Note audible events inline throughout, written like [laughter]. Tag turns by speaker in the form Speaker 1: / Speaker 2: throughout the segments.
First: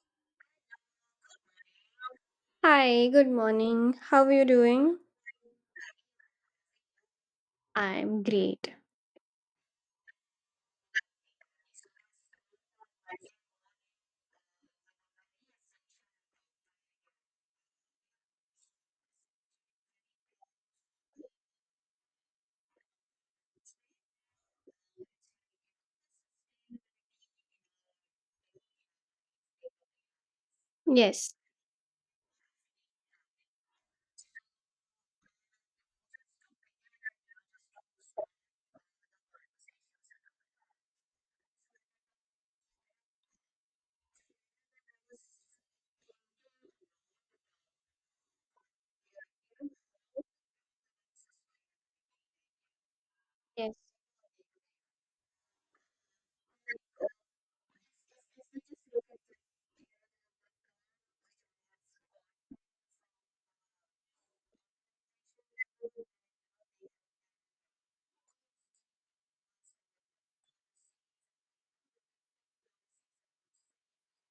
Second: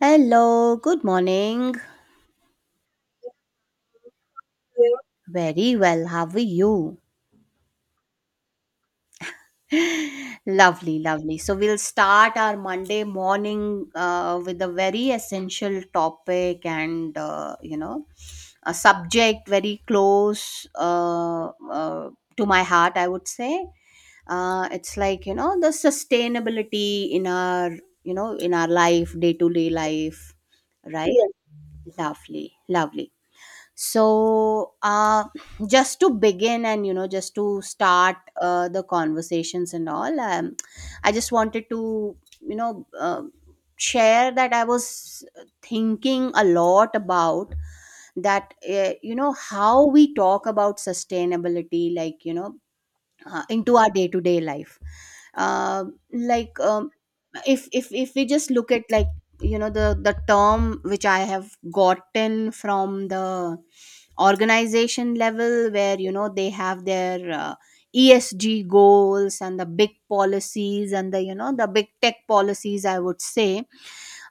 Speaker 1: Hello, good morning.
Speaker 2: Hi, good morning. How are you doing?
Speaker 1: Very well, how are you?
Speaker 2: I'm great.
Speaker 1: Lovely, lovely. So, we'll start our Monday morning with a very essential topic and, a subject very close uh, to my heart, I would say. It's like, the sustainability in our life, day to day life, right?
Speaker 2: Yes.
Speaker 1: Yes. Lovely, lovely. So just to begin and just to start the conversations and all. I just wanted to you know uh, share that I was thinking a lot about that, how we talk about sustainability,
Speaker 2: Yes.
Speaker 1: into our day to day life. Uh, like, if we just look at, the term which I have gotten from the organization level, where they have their ESG goals and the big policies and the you know the big tech policies, I would say.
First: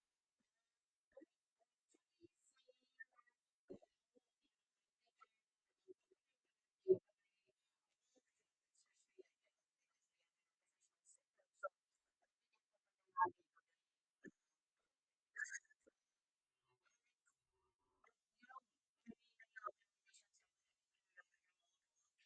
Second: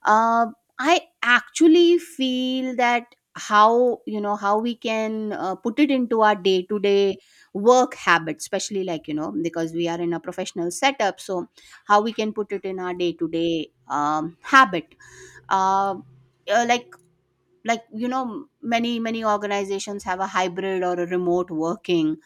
Speaker 1: uh, I actually feel that how you know how we can put it into our day to day work habits, especially, because we are in a professional setup, so how we can put it in our day to day habit. uh, uh, like like, many organizations have a hybrid or a remote working,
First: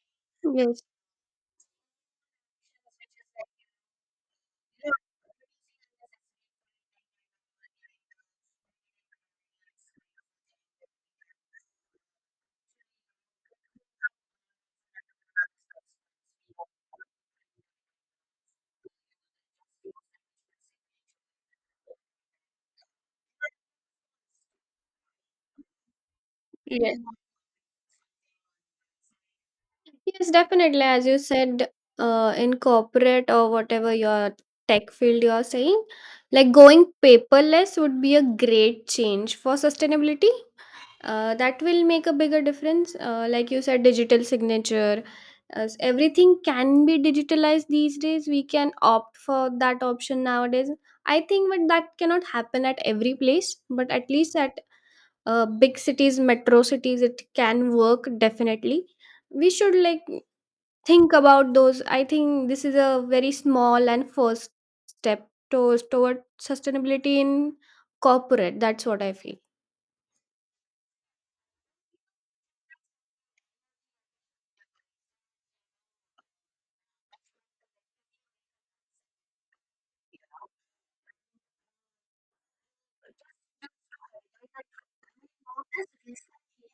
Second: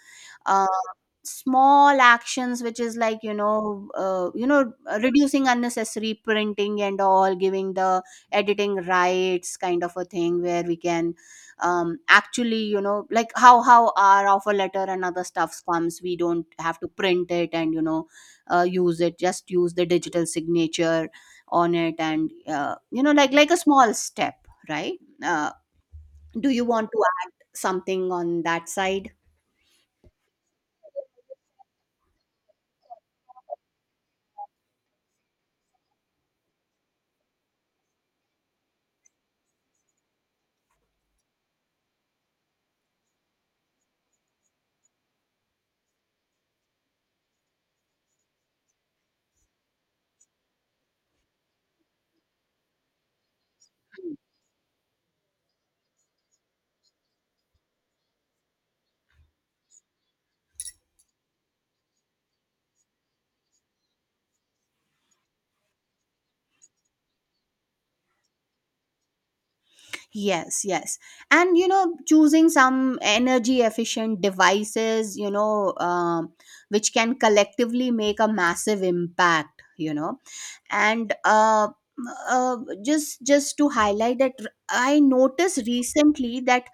Speaker 1: uh,
Speaker 2: Yes.
Speaker 1: small actions, which is reducing unnecessary printing and all, giving the editing rights kind of a thing where we can, actually, like, how our offer letter and other stuffs comes, we don't have to print it and use it just use the digital signature on it. And like a small step, right? Do you want
Speaker 2: Yes.
Speaker 1: to add something on that side?
Speaker 2: Yes, definitely. As you said, in corporate or whatever your tech field you are saying, like going paperless would be a great change for sustainability. That will make a bigger difference, like you said, digital signature, as everything can be digitalized these days, we can opt for that option nowadays, I think. But that cannot happen at every place, but at least at big cities, metro cities, it can work definitely. We should like think about those. I think this is a very small and first step towards toward sustainability in corporate, that's what I feel.
Speaker 1: Yes, yes. And choosing some energy efficient devices, which can collectively make a massive impact, And uh, just to highlight that, I noticed recently that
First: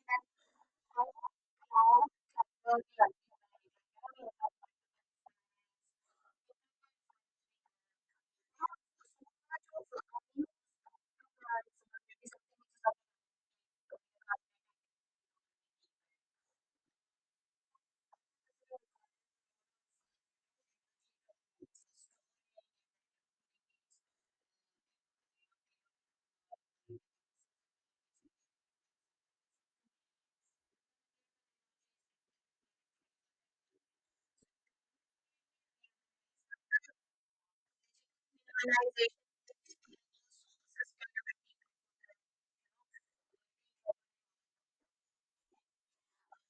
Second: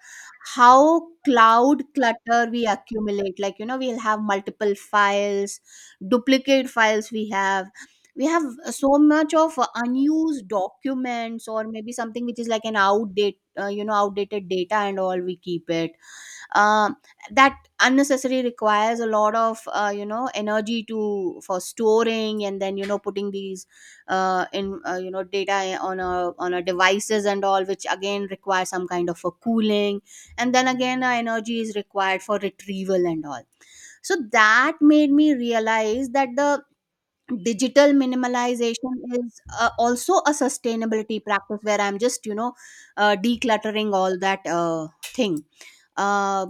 Speaker 1: how cloud clutter we accumulate. Like, we'll have multiple files, duplicate files we have so much of unused documents, or maybe something which is like an outdated data and all we keep it. um, that unnecessary requires a lot of energy to for storing, and then putting these in, data on a devices and all, which again requires some kind of a cooling, and then again energy is required for retrieval and all. So that made me realize that the digital minimalization is also a sustainability practice where I'm just decluttering all that thing. uh,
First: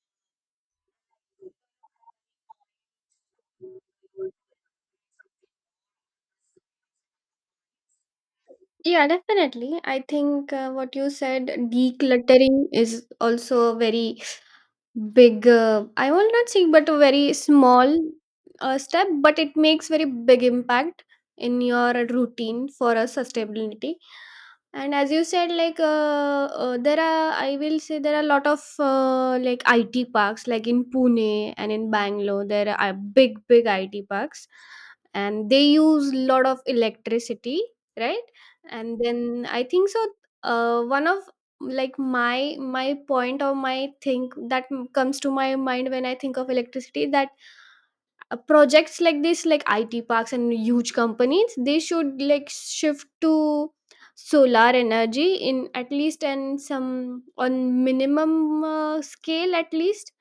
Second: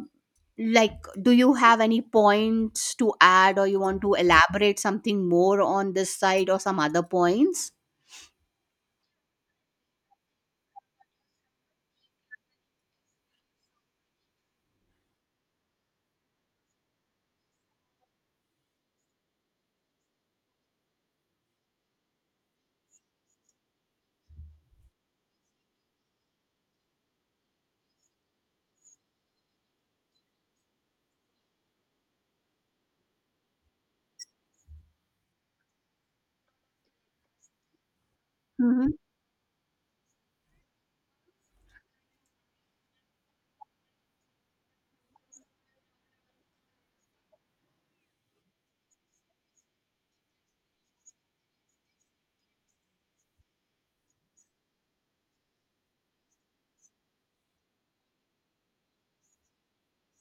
Speaker 1: like, do you have any points to add, or you want to elaborate something more on this side, or some other points?
Speaker 2: Yeah, definitely. I think what you said, decluttering is also a very big, I will not say, but a very small step, but it makes very big impact in your routine for a sustainability. And as you said, like there are, I will say there are a lot of, like IT parks, like in Pune and in Bangalore, there are big big IT parks, and they use a lot of electricity, right?
Speaker 1: Hmm.
Speaker 2: And then I think so, one of like my point or my thing that comes to my mind when I think of electricity that projects like this, like IT parks and huge companies, they should like shift to solar energy in at least and some on minimum scale at least.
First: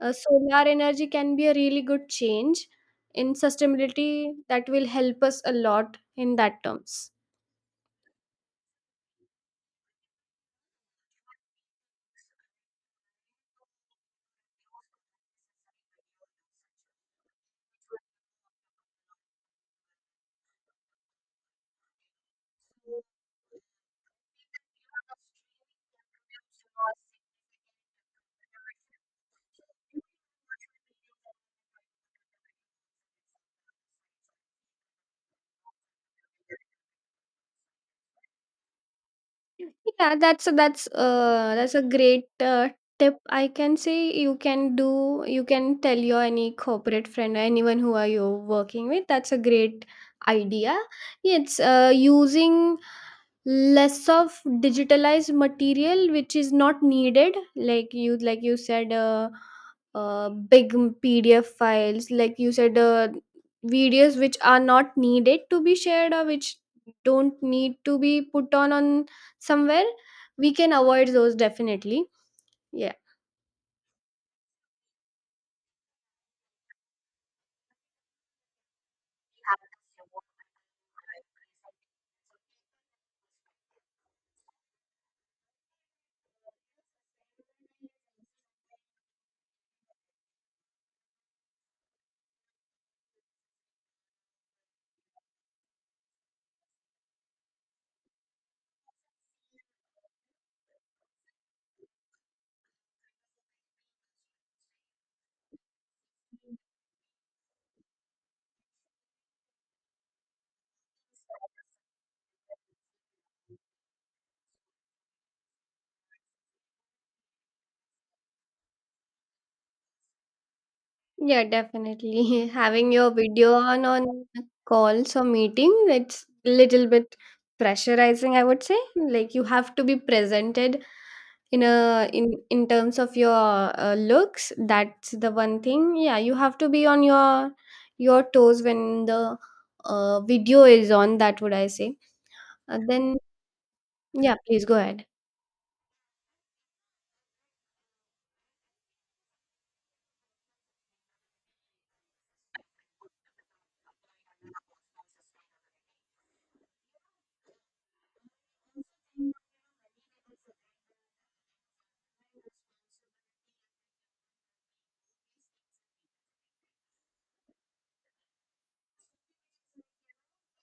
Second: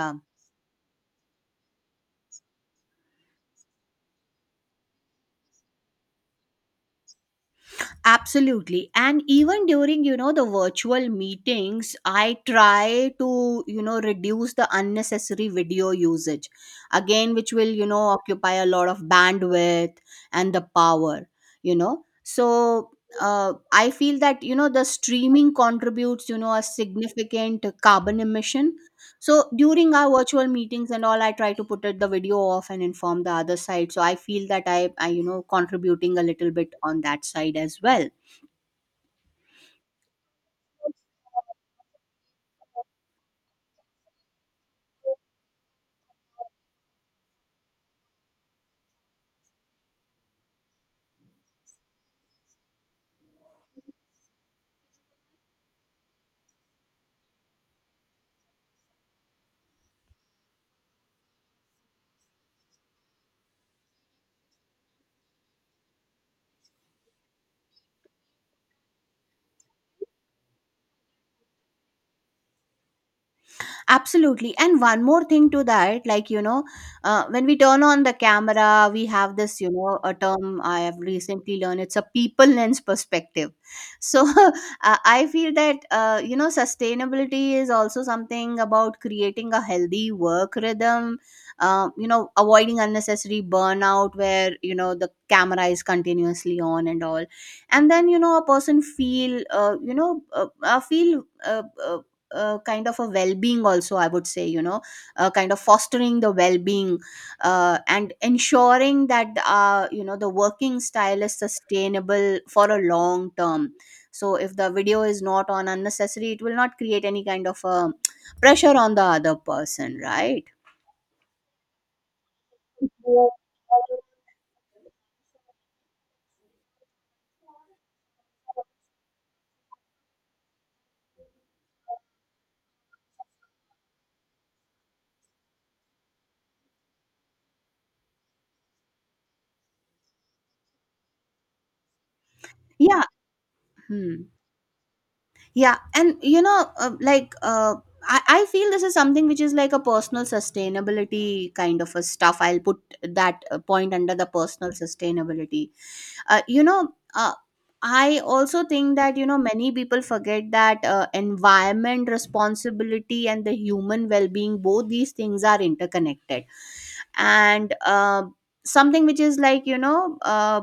Speaker 2: Uh, solar energy can be a really good change in sustainability that will help us a lot in that terms.
Speaker 1: Absolutely. And even during, the virtual meetings, I try to, reduce the unnecessary video usage. Again, which will, occupy a lot of bandwidth and the power, So I feel that, the streaming contributes, a significant carbon emission. So during our virtual meetings and all, I try to put it, the video off, and inform the other side. So I feel that I contributing a little bit on that side as well.
Speaker 2: Yeah, that's a great tip, I can say. You can do, you can tell your any corporate friend or anyone who are you working with. That's a great idea. It's using less of digitalized material which is not needed, like you said, big PDF files, like you said, videos which are not needed to be shared or which don't need to be put on somewhere, we can avoid those definitely. Yeah.
Speaker 1: Absolutely. And one more thing to that, like, when we turn on the camera, we have this, a term I have recently learned. It's a people lens perspective. So [laughs] I feel that, sustainability is also something about creating a healthy work rhythm, avoiding unnecessary burnout where, the camera is continuously on and all. And then, a person feel, feel. Kind of a well-being also, I would say, kind of fostering the well-being and ensuring that the working style is sustainable for a long term. So if the video is not on unnecessary, it will not create any kind of pressure on the other person, right?
Speaker 2: Yeah, definitely, [laughs] having your video on calls or meeting, it's little bit pressurizing, I would say. Like you have to be presented in a in in terms of your, looks. That's the one thing. Yeah, you have to be on your toes when the, video is on, that would I say,
Speaker 1: Yeah.
Speaker 2: then
Speaker 1: Hmm.
Speaker 2: yeah please go ahead.
Speaker 1: Yeah, and like, I feel this is something which is like a personal sustainability kind of a stuff. I'll put that point under the personal sustainability. Uh, you know, uh, I also think that many people forget that environment responsibility and the human well-being, both these things are interconnected. And something which is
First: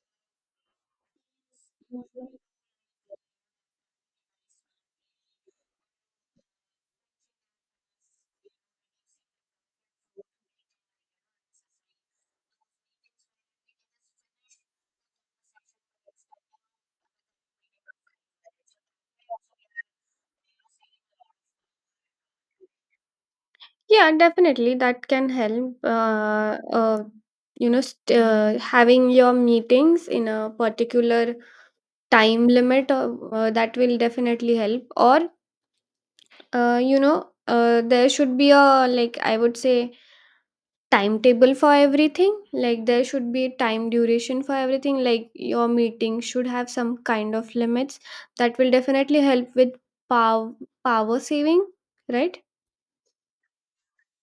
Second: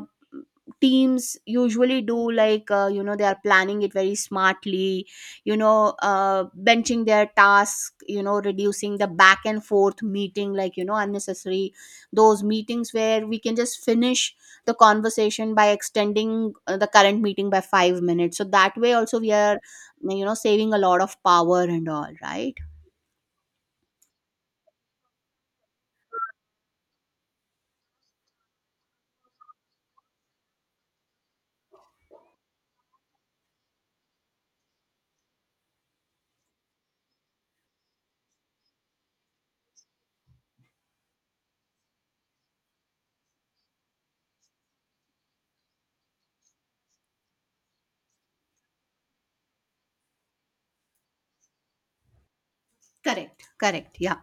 Speaker 1: teams usually do, like they are planning it very smartly, benching their task, reducing the back and forth meeting, unnecessary, those meetings where we can just finish the conversation by extending the current meeting by 5 minutes, so that way also we are, saving a lot of power and all, right?
Speaker 2: Yeah, definitely that can help, you know, having your meetings in a particular time limit, that will definitely help. Or, you know, there should be a, like I would say, timetable for everything. Like there should be time duration for everything, like your meeting should have some kind of limits. That will definitely help with power, power saving, right?
Speaker 1: Correct, correct, yeah.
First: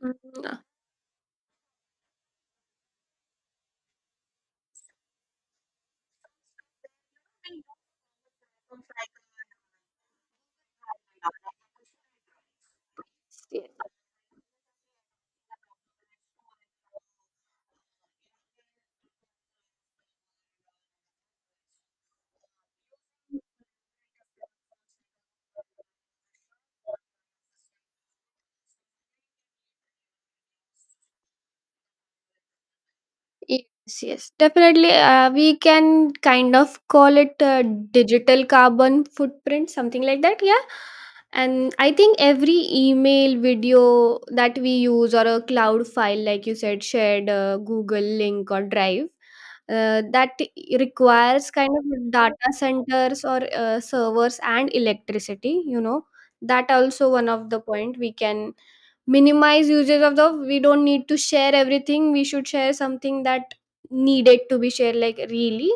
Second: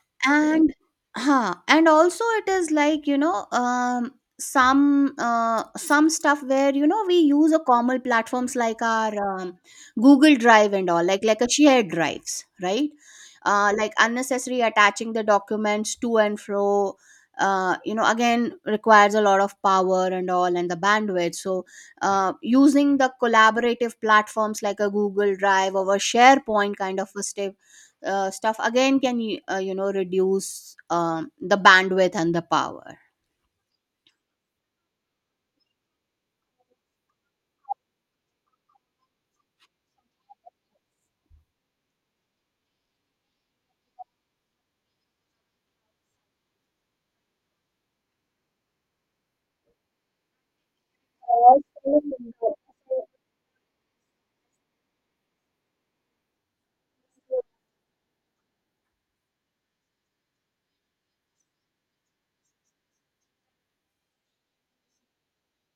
Speaker 2: Mhm.
Speaker 1: And and also it is, some stuff where we use a common platforms, like our, Google Drive and all, like a shared drives, right?
Speaker 2: Yes.
Speaker 1: Like unnecessary attaching the documents to and fro, again requires a lot of power and all, and the bandwidth. So using the collaborative platforms, like a Google Drive or a SharePoint kind of a stay stuff, again can reduce the bandwidth and the power.
Speaker 2: Yes, yes, definitely. We can kind of call it, digital carbon footprint, something like that. Yeah. And I think every email, video that we use, or a cloud file, like you said, shared Google link or Drive, that requires kind of data
Speaker 1: [laughs]
Speaker 2: centers or servers and electricity. You know, that also one of the point we can minimize usage of. The we don't need to share everything, we should share something that needed to be shared, like really.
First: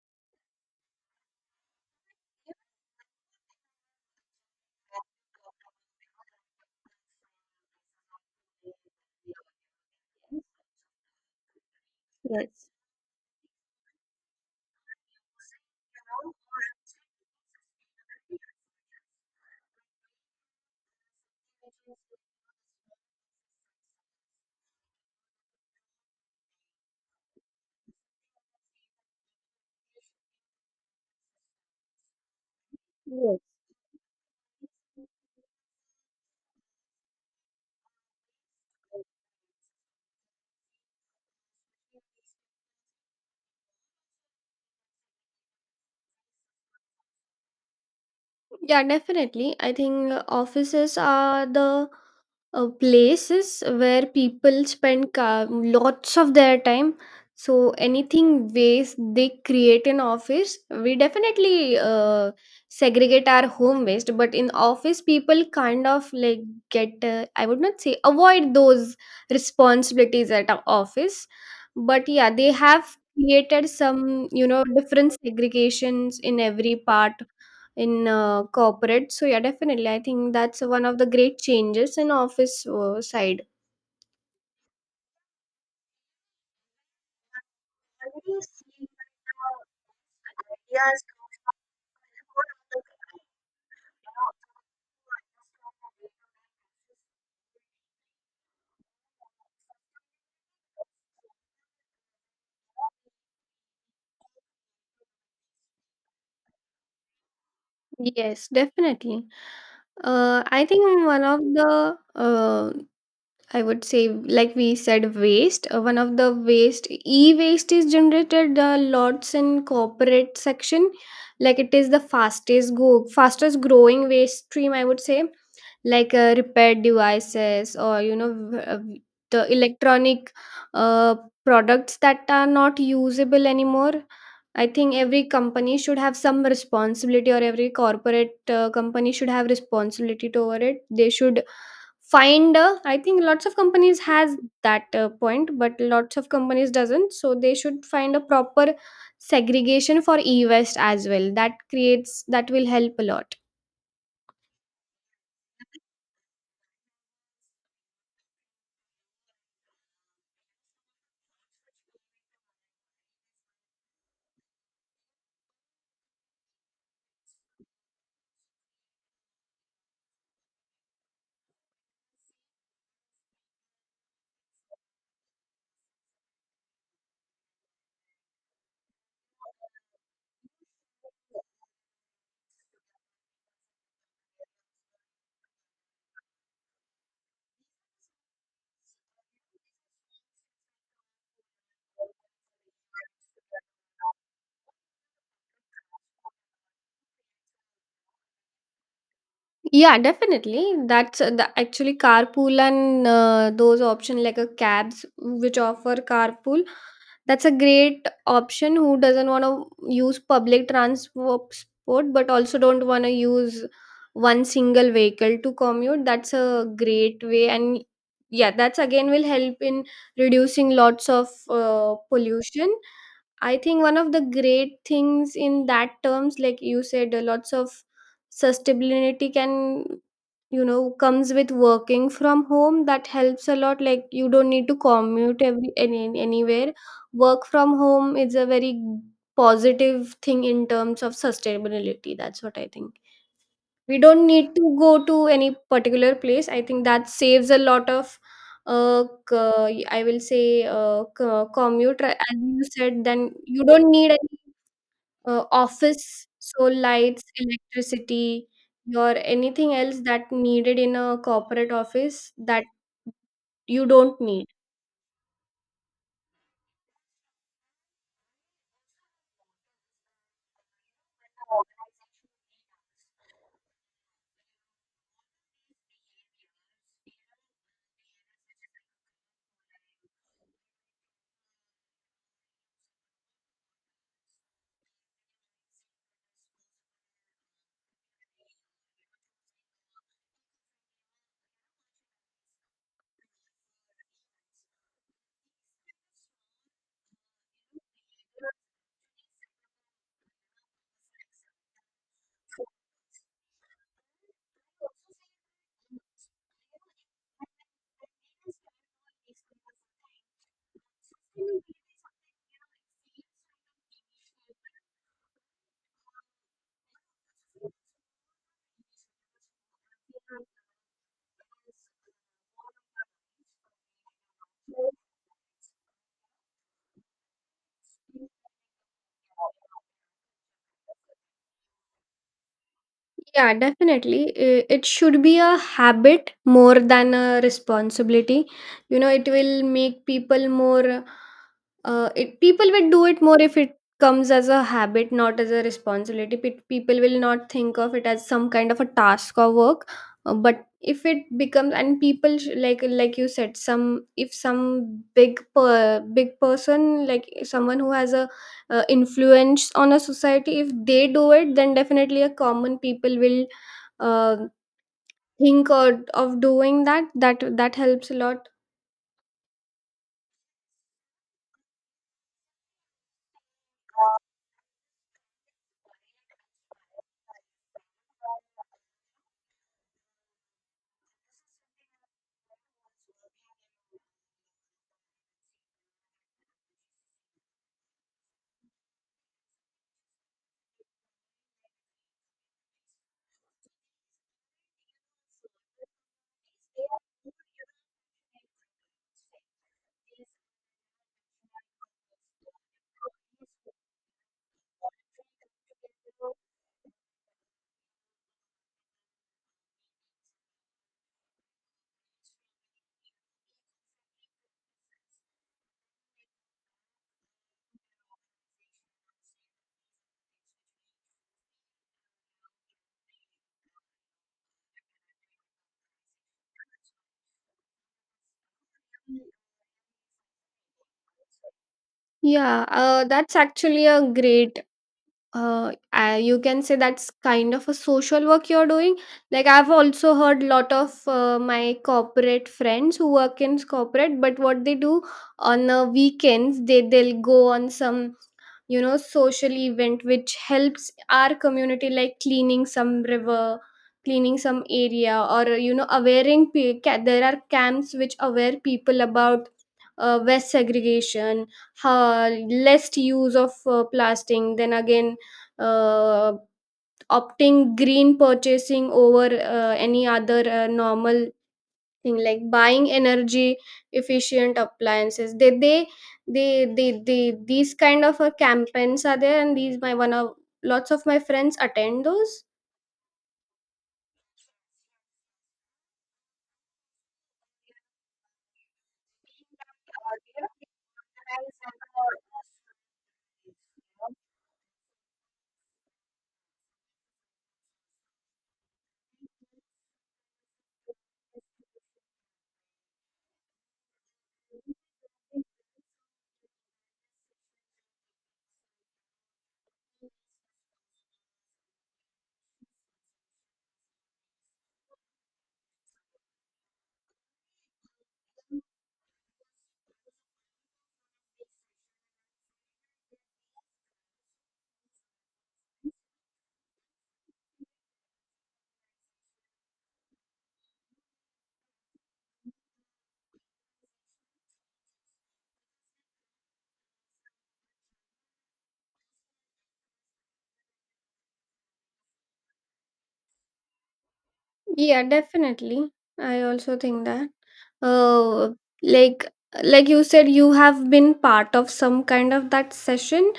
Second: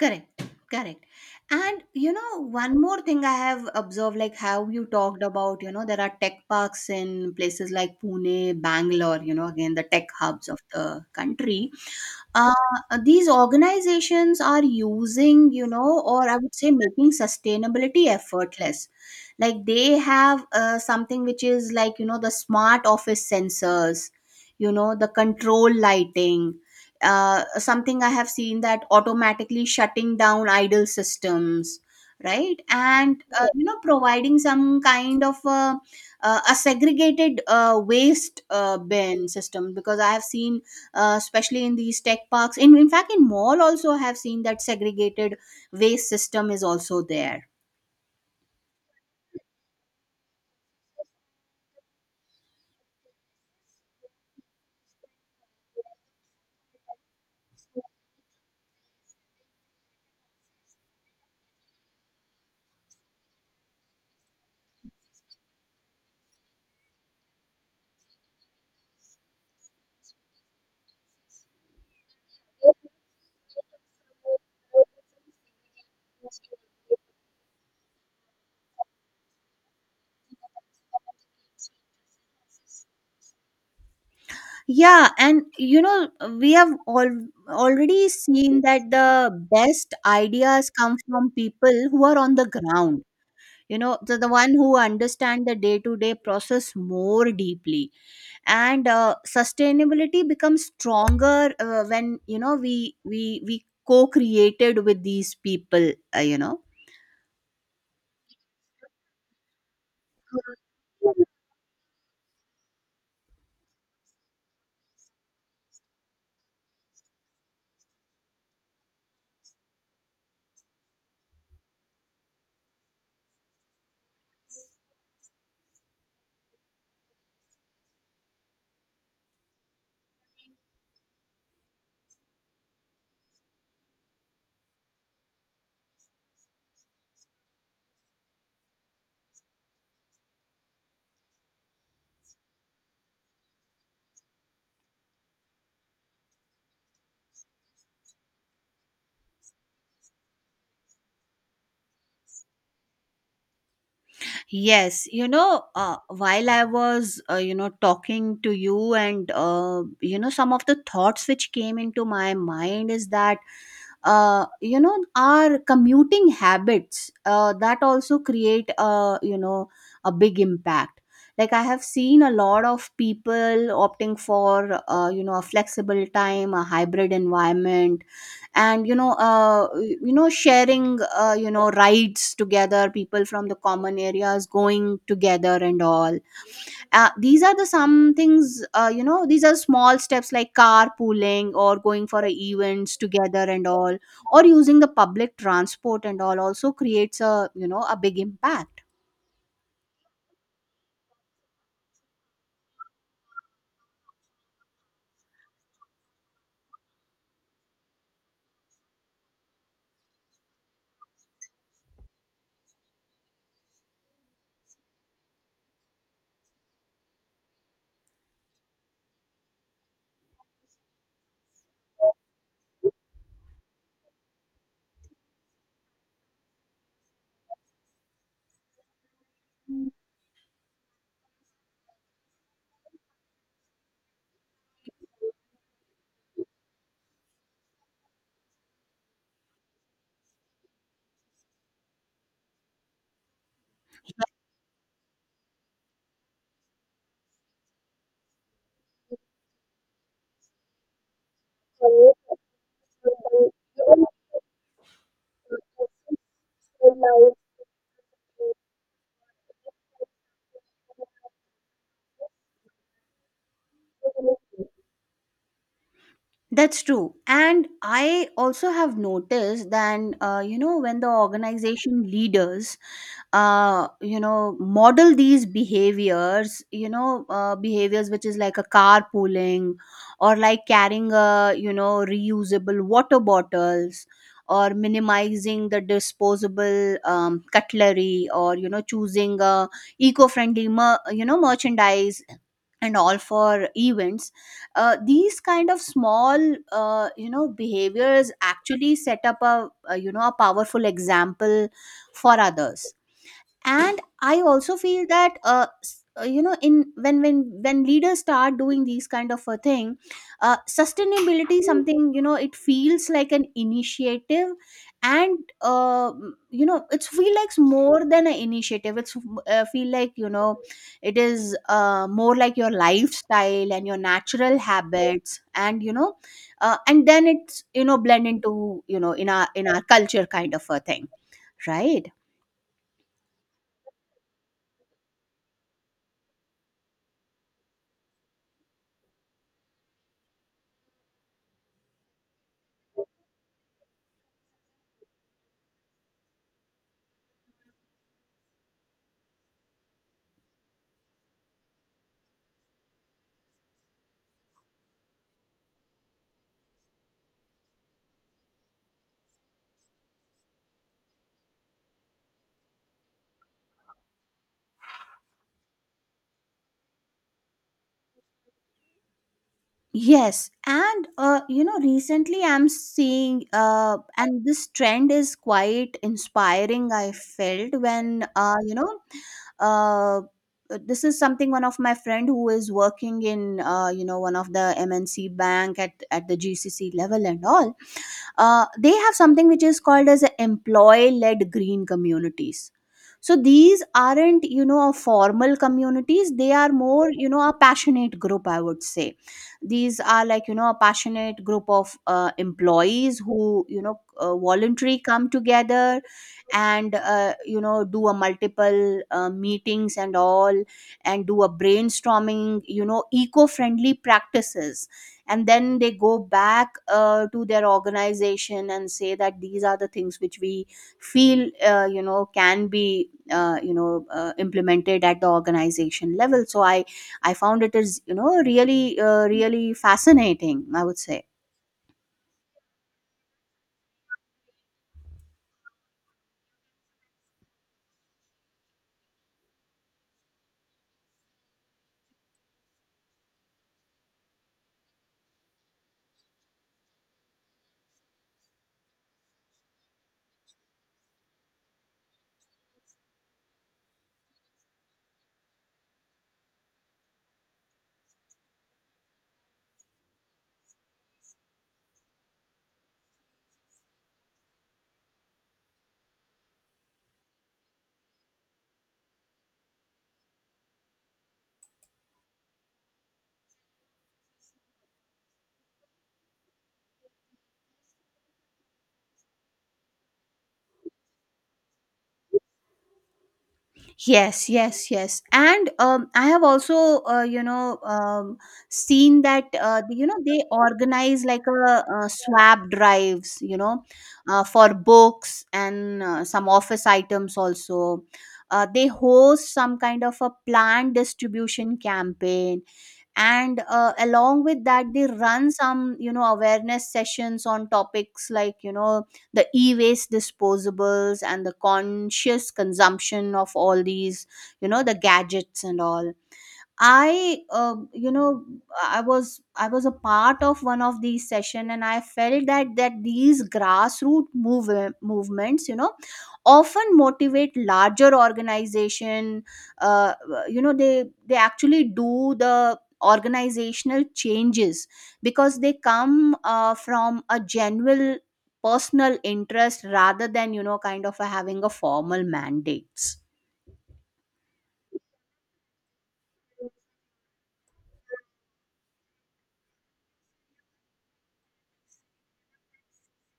Speaker 1: Correct, correct. And one more thing I have observed, like, how you talked about, there are tech parks in places like Pune, Bangalore, again, the tech hubs of the country. uh, these organizations are using, or I would say, making sustainability effortless. Like, they have something which is the smart office sensors, the control lighting. Something I have seen, that automatically shutting down idle systems, right? And providing some kind of a segregated waste bin system. Because I have seen, especially in these tech parks, in fact in mall also, I have seen that segregated waste system is also there.
Speaker 2: Yeah, definitely, I think offices are the, places where people spend lots of their time. So anything waste they create in office, we definitely segregate our home waste, but in office people kind of like get, I would not say avoid those responsibilities at our office, but yeah, they have created some, you know, different segregations in every part in corporate. So yeah, definitely, I think that's one of the great changes in office side.
Speaker 1: Yeah, and we have all already seen that the best ideas come from people who are on the ground, the one who understand the day-to-day process more deeply. And sustainability becomes stronger when we co-created with these people,
Speaker 2: Yes, definitely. I think one of the, I would say, like we said, waste. One of the waste, e-waste is generated lots in corporate section. Like it is the fastest growing waste stream, I would say, like repaired devices or you know, the electronic, uh, products that are not usable anymore. I think every company should have some responsibility, or every corporate company should have responsibility toward it. They should find, I think lots of companies has that point, but lots of companies doesn't, so they should find a proper segregation for e-waste as well. That creates, that will help a lot.
Speaker 1: Yes, while I was, talking to you, and, some of the thoughts which came into my mind is that, our commuting habits, that also create a, a big impact. Like I have seen a lot of people opting for a flexible time, a hybrid environment. And sharing, rides together, people from the common areas going together and all. These are the some things, these are small steps, like carpooling or going for a events together and all, or using the public transport and all, also creates a, a big impact.
Speaker 2: Yeah, definitely. That's the actually carpool and those option like a cabs which offer carpool. That's a great option who doesn't want to use public transport but also don't want to use one single vehicle to commute. That's a great way, and yeah, that's again will help in reducing lots of pollution. I think one of the great things in that terms, like you said, lots of sustainability can, you know, comes with working from home. That helps a lot. Like you don't need to commute every any, anywhere. Work from home is a very positive thing in terms of sustainability, that's what I think. We don't need to go to any particular place. I think that saves a lot of, I will say, commute, right? As you said, then you don't need any, office, so lights, electricity, or anything else that needed in a corporate office, that you don't need.
Speaker 1: That's true. And I also have noticed that, when the organization leaders, model these behaviors, behaviors which is like a carpooling, or like carrying a, reusable water bottles, or minimizing the disposable cutlery, or, choosing a eco-friendly, merchandise and all for events. These kind of small behaviors actually set up a a powerful example for others. And I also feel that in when leaders start doing these kind of a thing, sustainability is something, it feels like an initiative. And it's feel like more than an initiative. It's feel like, it is, more like your lifestyle and your natural habits. And and then it's, blend into, in our culture kind of a thing, right?
Speaker 2: Yeah, definitely. I- It should be a habit more than a responsibility. You know, it will make people more, it, people will do it more if it comes as a habit, not as a responsibility. Pe- People will not think of it as some kind of a task or work. But if it becomes, and people like you said, some, if some big big person, like someone who has a, influence on a society, if they do it, then definitely a common people will, uh, think or, of doing that, that that helps a lot.
Speaker 1: Yes, and recently I'm seeing, and this trend is quite inspiring. I felt when, uh, this is something one of my friend who is working in, one of the MNC bank at the GCC level and all. They have something which is called as employee led green communities. So these aren't, a formal communities. They are more, a passionate group, I would say. These are like, a passionate group of employees who, voluntarily come together, and do a multiple meetings and all, and do a brainstorming, eco-friendly practices. And then they go back, to their organization and say that these are the things which we feel can be implemented at the organization level. So I found it is, really, really fascinating, I would say.
Speaker 2: Yeah, that's actually a great, you can say that's kind of a social work you're doing. Like I've also heard lot of my corporate friends who work in corporate, but what they do on the weekends, they they'll go on some, you know, social event which helps our community, like cleaning some river, cleaning some area, or you know, awareing there are camps which aware people about waste segregation, how less use of plastic, then again, uh, opting green purchasing over any other normal thing, like buying energy efficient appliances. They these kind of campaigns are there, and these my one of lots of my friends attend those.
Speaker 1: Yes, yes, yes. And I have also, seen that, they organize like a, swap drives, for books and some office items also. They host some kind of a planned distribution campaign. And along with that they run some, awareness sessions on topics like, the e-waste disposables and the conscious consumption of all these, the gadgets and all. I, uh, you know, I was a part of one of these session, and I felt that these grassroots movements, often motivate larger organization. Uh, they actually do the organizational changes because they come, from a general personal interest rather than, kind of a having a formal mandates.
Speaker 2: Yeah, definitely. I also think that. Uh, like like you said, you have been part of some kind of that session.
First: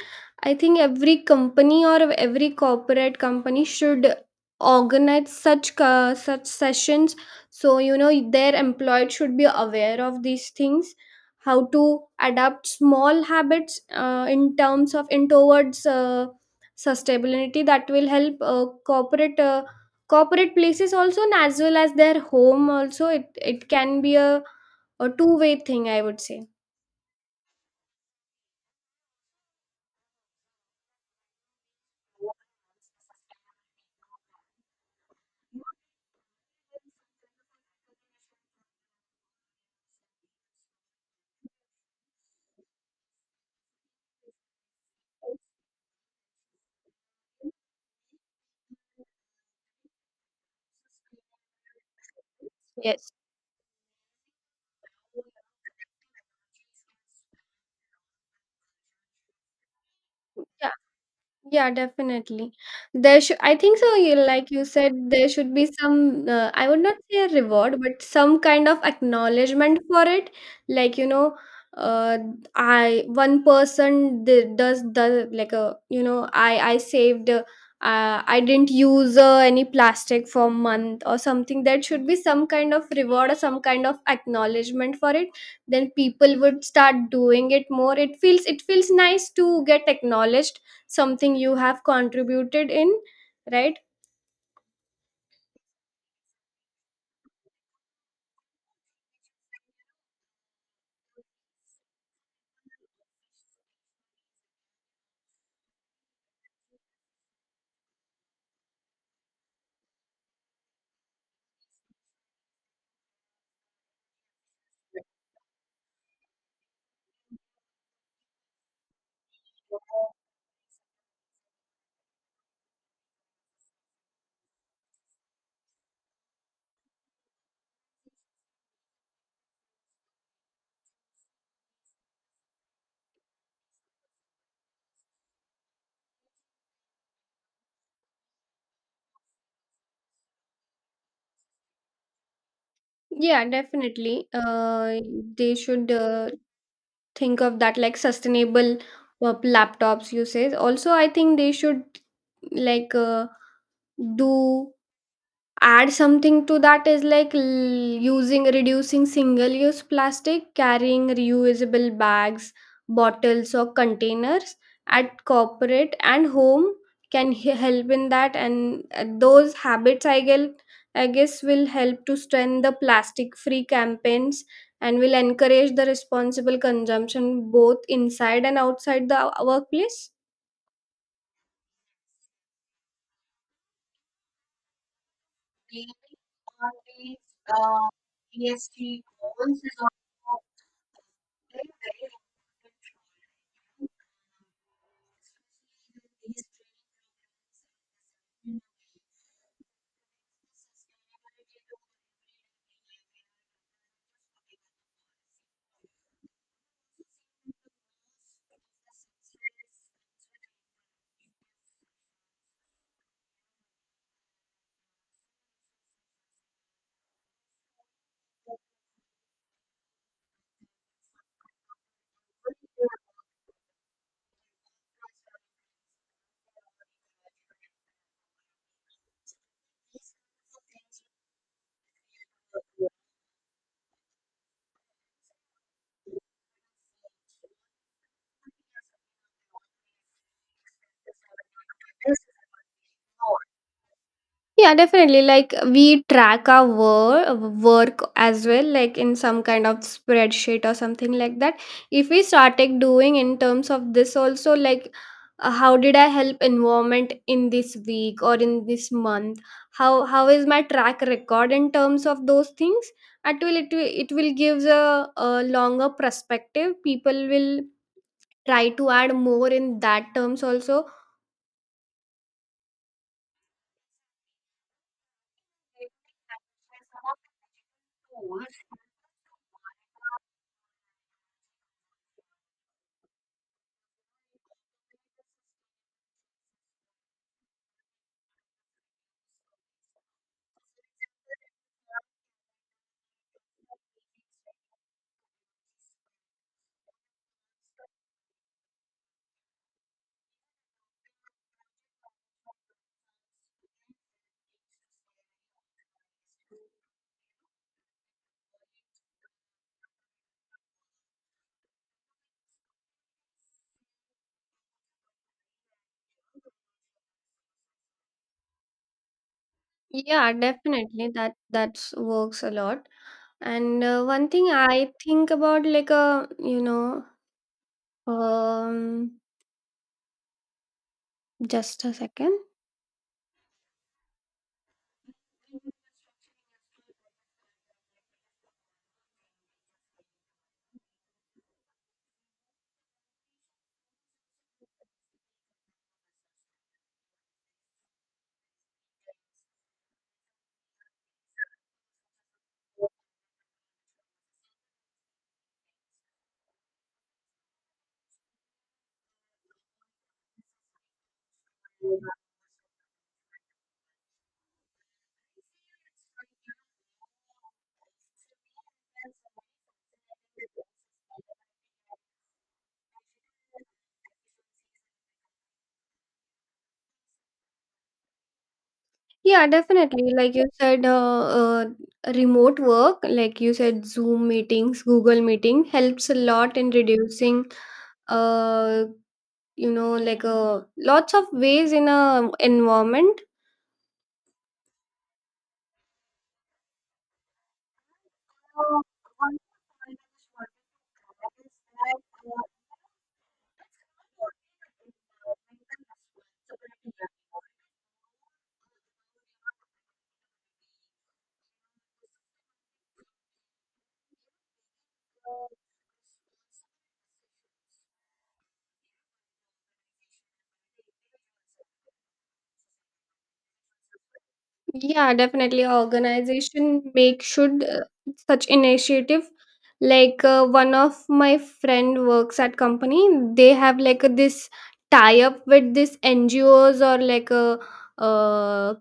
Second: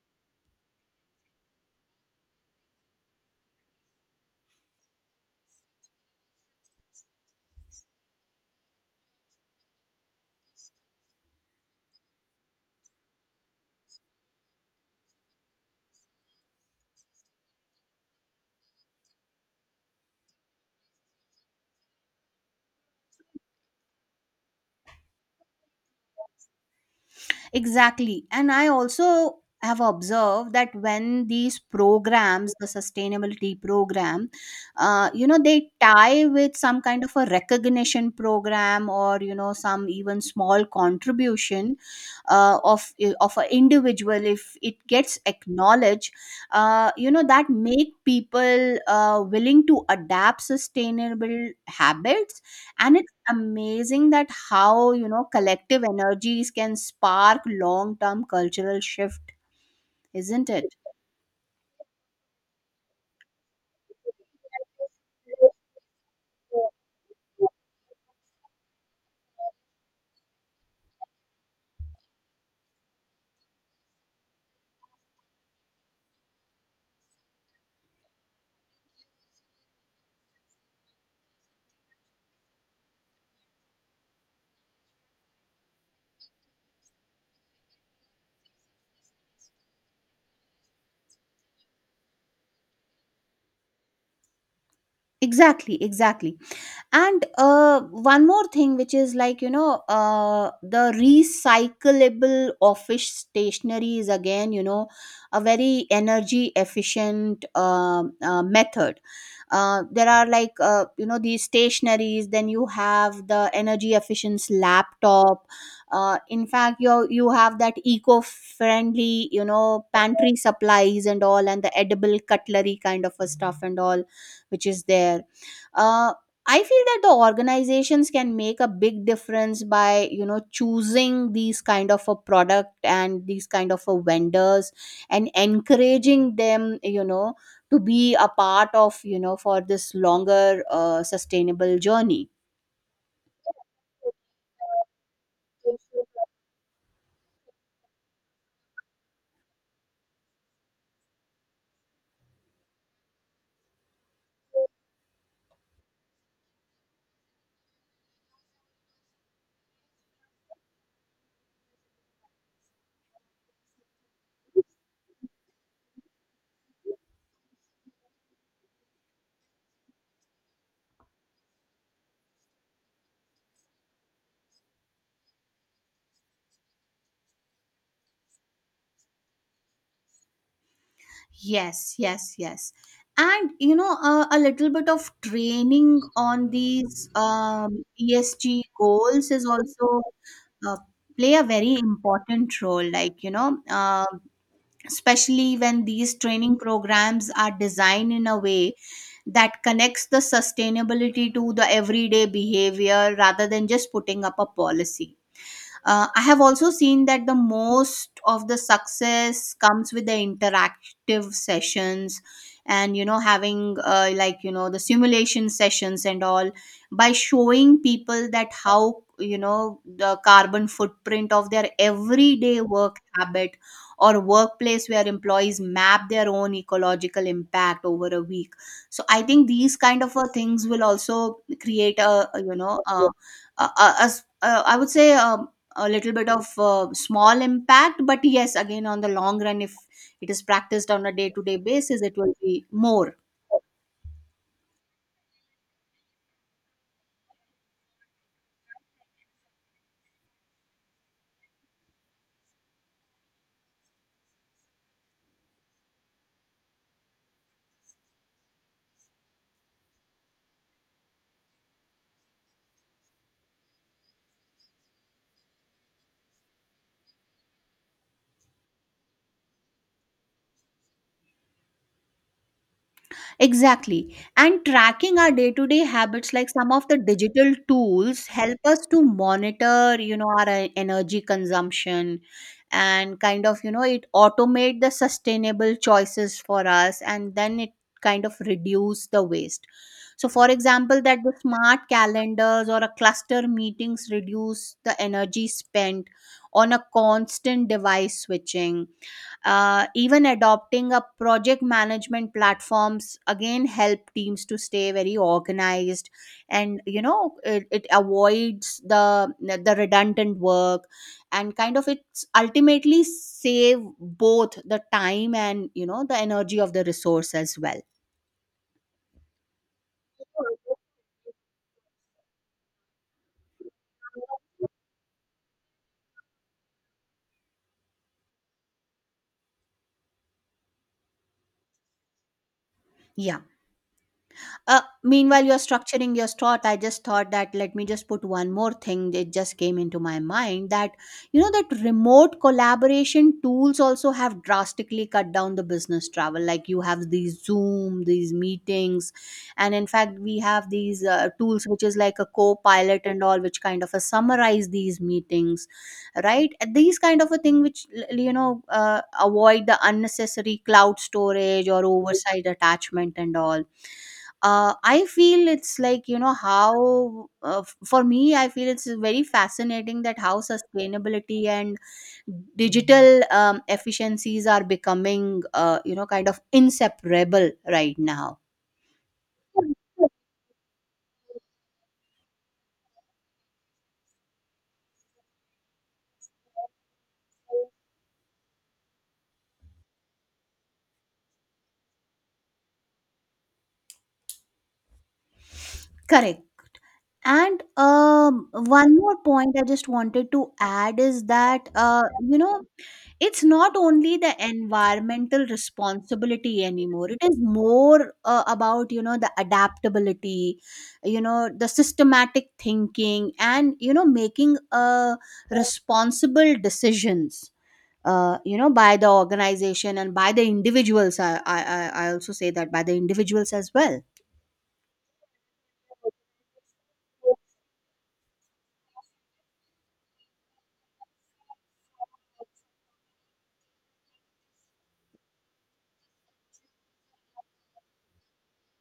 Speaker 2: I think every company or every corporate company should organize such sessions. So you know, their employed should be aware of these things, how to adapt small habits in terms of in towards sustainability. That will help corporate, corporate places also, and as well as their home also. It can be a two-way thing, I would say.
Speaker 1: Exactly. And I also have observed that when these programs, the sustainability program, they tie with some kind of a recognition program or, some even small contribution uh, of, of an individual, if it gets acknowledged, that make people willing to adapt sustainable habits. And it amazing that how, collective energies can
Speaker 2: Yes.
Speaker 1: spark long term cultural shift, isn't it?
Speaker 2: Yeah, definitely. There should, I think so. You, like you said, there should be some, I would not say a reward, but some kind of acknowledgement for it. Like, you know, uh, I, one person did, does the, like a, you know, I saved, I didn't use any plastic for a month or something. There should be some kind of reward or some kind of acknowledgement for it. Then people would start doing it more. It feels nice to get acknowledged something you have contributed in, right?
Speaker 1: Exactly, exactly. And one more thing which is like, the recyclable office stationery is again, a very energy efficient method. There are like, these stationaries. Then you have the energy efficient laptop. In fact, you have that eco friendly, pantry supplies and all, and the edible cutlery kind of a stuff and all, which is there. Uh, I feel that the organizations can make a big difference by, choosing these kind of a product and these kind of a vendors, and encouraging them, to be a part of, for this longer sustainable journey.
Speaker 2: Yeah, definitely, they should, think of that, like sustainable laptops you say also, I think they should like do add something to that, is like, using reducing single use plastic, carrying reusable bags, bottles or containers at corporate and home can help in that. And those habits, I guess, I guess will help to strengthen the plastic free campaigns, and will encourage the responsible consumption both inside and outside the workplace.
Speaker 1: Yes, yes, yes. And a little bit of training on these ESG goals is also uh, play a very important role, like, especially when these training programs are designed in a way that connects the sustainability to the everyday behavior rather than just putting up a policy. I have also seen that the most of the success comes with the interactive sessions, and having like, the simulation sessions and all, by showing people that how, the carbon footprint of their everyday work habit or workplace where employees map their own ecological impact over a week. So I think these kind of things will also create I would say, a little bit of small impact. But yes, again, on the long run, if it is practiced on a day to day basis, it will be more.
Speaker 2: Yeah, definitely. Like we track our work as well, like in some kind of spreadsheet or something like that. If we started doing in terms of this also, like, how did I help environment in this week or in this month? How is my track record in terms of those things? It will it will, it will give a longer perspective. People will try to add more in that terms also.
Speaker 1: Exactly. And tracking our day to day habits, like some of the digital tools help us to monitor, our energy consumption, and kind of, it automate the sustainable choices for us, and then it kind of reduce the waste. So, for example, that the smart calendars or a cluster meetings reduce the energy spent on a constant device switching. Even adopting a project management platforms again help teams to stay very organized, and it avoids the redundant work, and kind of it's ultimately save both the time and, the energy of the resource as well.
Speaker 2: Yeah, definitely. That that's works a lot. And one thing I think about, like a, you know, um, just a second.
Speaker 1: Yeah. Meanwhile, you're structuring your thought. I just thought that let me just put one more thing. It just came into my mind that that remote collaboration tools also have drastically cut down the business travel. Like you have these Zoom, these meetings, and in fact, we have these tools which is like a co-pilot and all, which kind of a summarize these meetings, right? And these kind of a thing which avoid the unnecessary cloud storage or oversight attachment and all. I feel it's like, how, for me, I feel it's very fascinating that how sustainability and digital efficiencies are becoming, kind of inseparable right now.
Speaker 2: Yeah, definitely. Like you said, remote work, like you said, Zoom meetings, Google meeting helps a lot in reducing, uh, you know, like lots of ways in a environment.
Speaker 1: Correct. And one more point I just wanted to add is that, it's not only the environmental responsibility anymore, it is more, about, the adaptability, the systematic thinking, and, making responsible decisions, by the organization and by the individuals. I also say that by the individuals as well.
Speaker 2: Yeah, definitely. Organization make should such initiative. Like one of my friend works at company. They have like a, this tie up with this NGOs, or like a, uh,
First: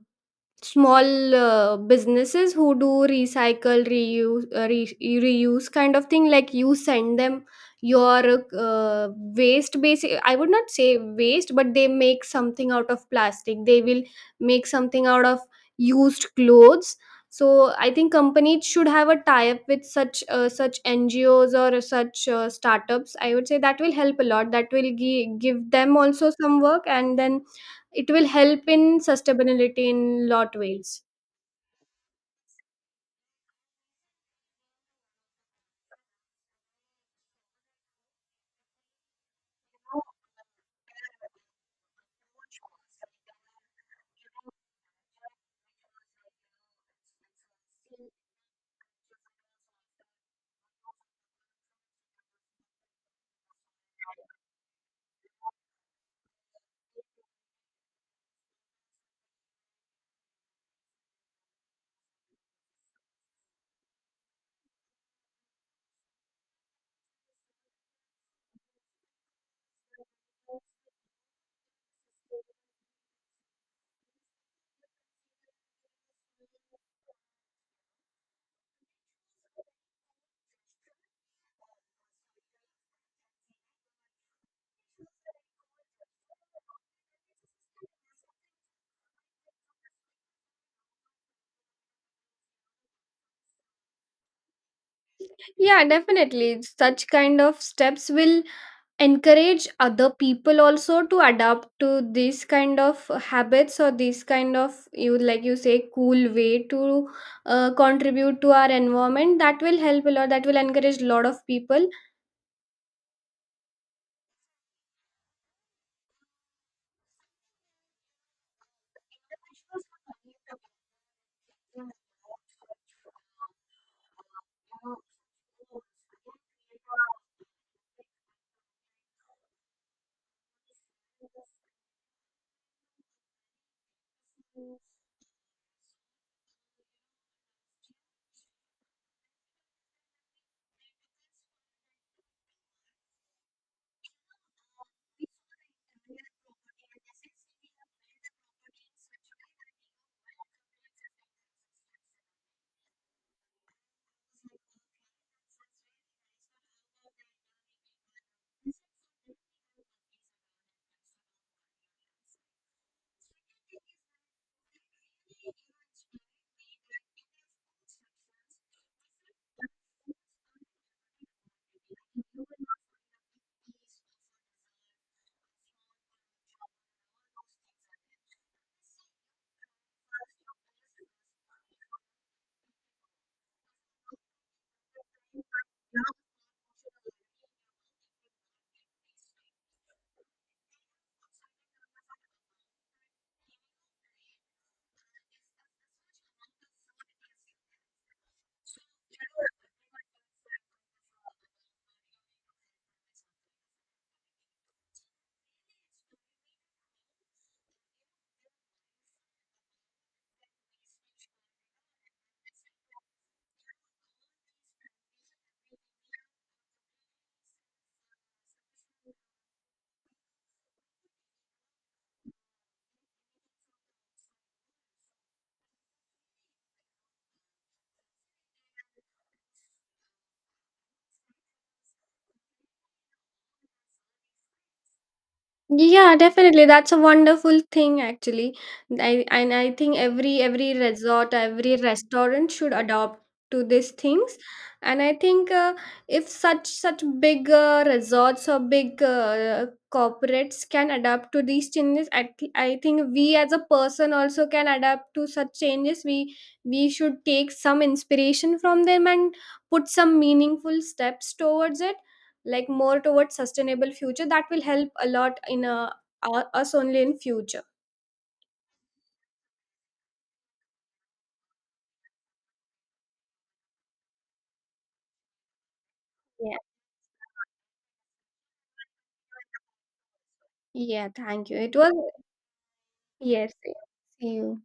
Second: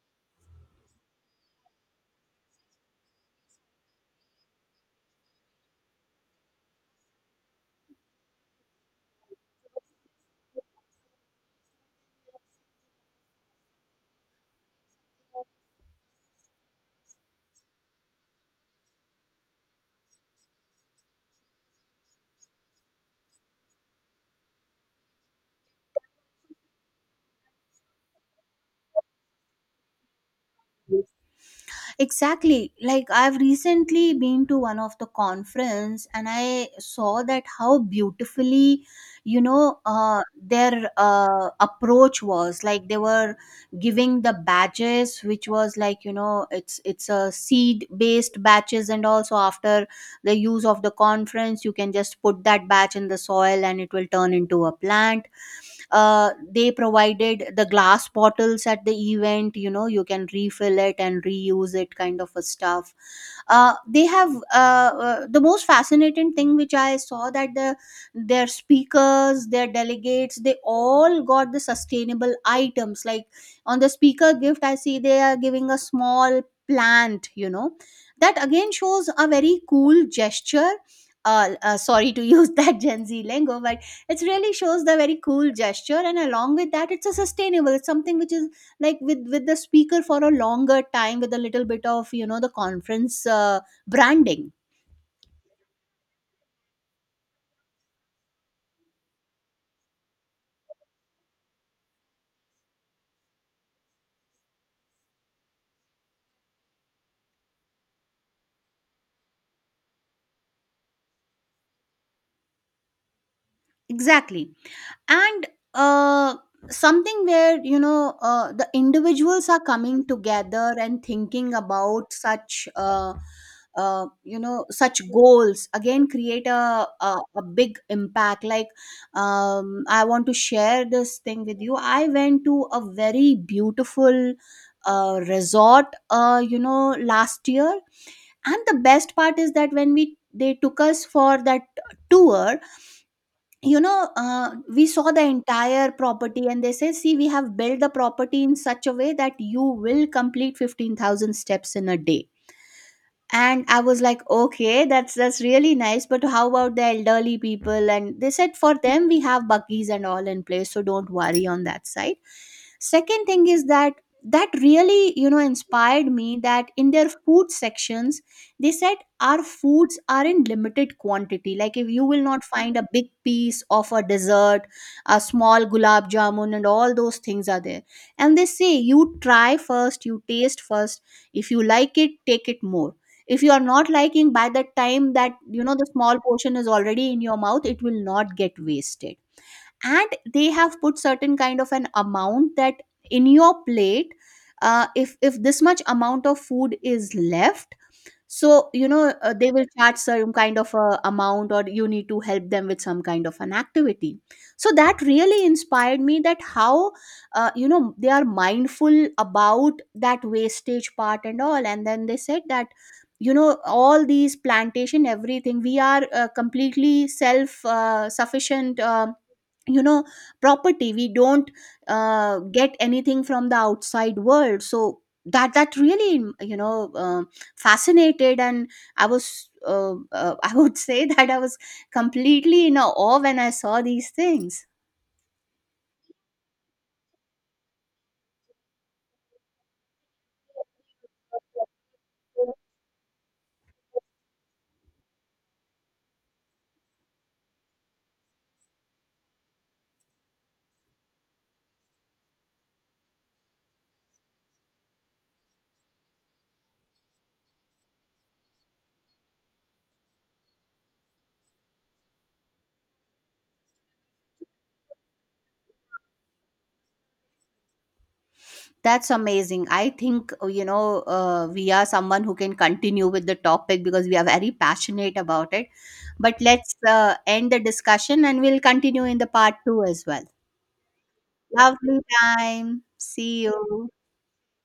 Speaker 2: small businesses who do recycle, reuse, reuse kind of thing, like you send them your, waste basic, I would not say waste, but they make something out of plastic, they will make something out of used clothes. So I think companies should have a tie up with such, such NGOs or such, startups, I would say. That will help a lot, that will give them also some work, and then it will help in sustainability in lot ways.
Speaker 1: Exactly. Like I've recently been to one of the conference, and I saw that how beautifully, their approach was. Like they were giving the badges which was like, it's a seed based batches. And also after the use of the conference, you can just put that batch in the soil and it will turn into a plant. They provided the glass bottles at the event, you can refill it and reuse it, kind of a stuff. They have, the most fascinating thing which I saw that their speakers, their delegates, they all got the sustainable items. Like on the speaker gift, I see they are giving a small plant, that again shows a very cool gesture. Sorry to use [laughs] that Gen Z lingo, but it really shows the very cool gesture. And along with that, it's a sustainable, it's something which is like with the speaker for a longer time, with a little bit of, the conference branding.
Speaker 2: Yeah, definitely, such kind of steps will encourage other people also to adapt to these kind of habits, or these kind of, you like you say, cool way to contribute to our environment. That will help a lot, that will encourage a lot of people.
Speaker 1: Exactly. And uh, something where, the individuals are coming together and thinking about such such goals again create a big impact. Like I want to share this thing with you. I went to a very beautiful resort, last year. And the best part is that when we they took us for that tour, we saw the entire property. And they say, see, we have built the property in such a way that you will complete 15,000 steps in a day. And I was like, okay, that's really nice, but how about the elderly people? And they said, for them we have buggies and all in place, so don't worry on that side. Second thing is that that really, inspired me that in their food sections, they said our foods are in limited quantity. Like if you will not find a big piece of a dessert, a small gulab jamun and all those things are there. And they say, you try first, you taste first. If you like it, take it more. If you are not liking, by the time that, the small portion is already in your mouth, it will not get wasted. And they have put certain kind of an amount that in your plate, if this much amount of food is left, so, they will charge some kind of a amount or you need to help them with some kind of an activity. So that really inspired me that how, they are mindful about that wastage part and all. And then they said that, all these plantation everything, we are completely self sufficient, you know property. We don't get anything from the outside world. So that that really, fascinated. And I was [laughs] I would say that I was completely in awe when I saw these things.
Speaker 2: Yeah, definitely. That's a wonderful thing actually. I and I think every resort, every restaurant should adopt to these things. And I think, if such such big resorts or big corporates can adapt to these changes, I, I think we as a person also can adapt to such changes. We should take some inspiration from them, and put some meaningful steps towards it, like more towards sustainable future. That will help a lot in, us only in future.
Speaker 1: That's amazing. I think, we are someone who can continue with the topic because we are very passionate about it, but
Speaker 2: Yeah.
Speaker 1: let's end the discussion, and we'll continue in the part 2 as well.
Speaker 2: Yeah. Thank you. It was
Speaker 1: Lovely time. See
Speaker 2: yes.
Speaker 1: you.
Speaker 2: See you.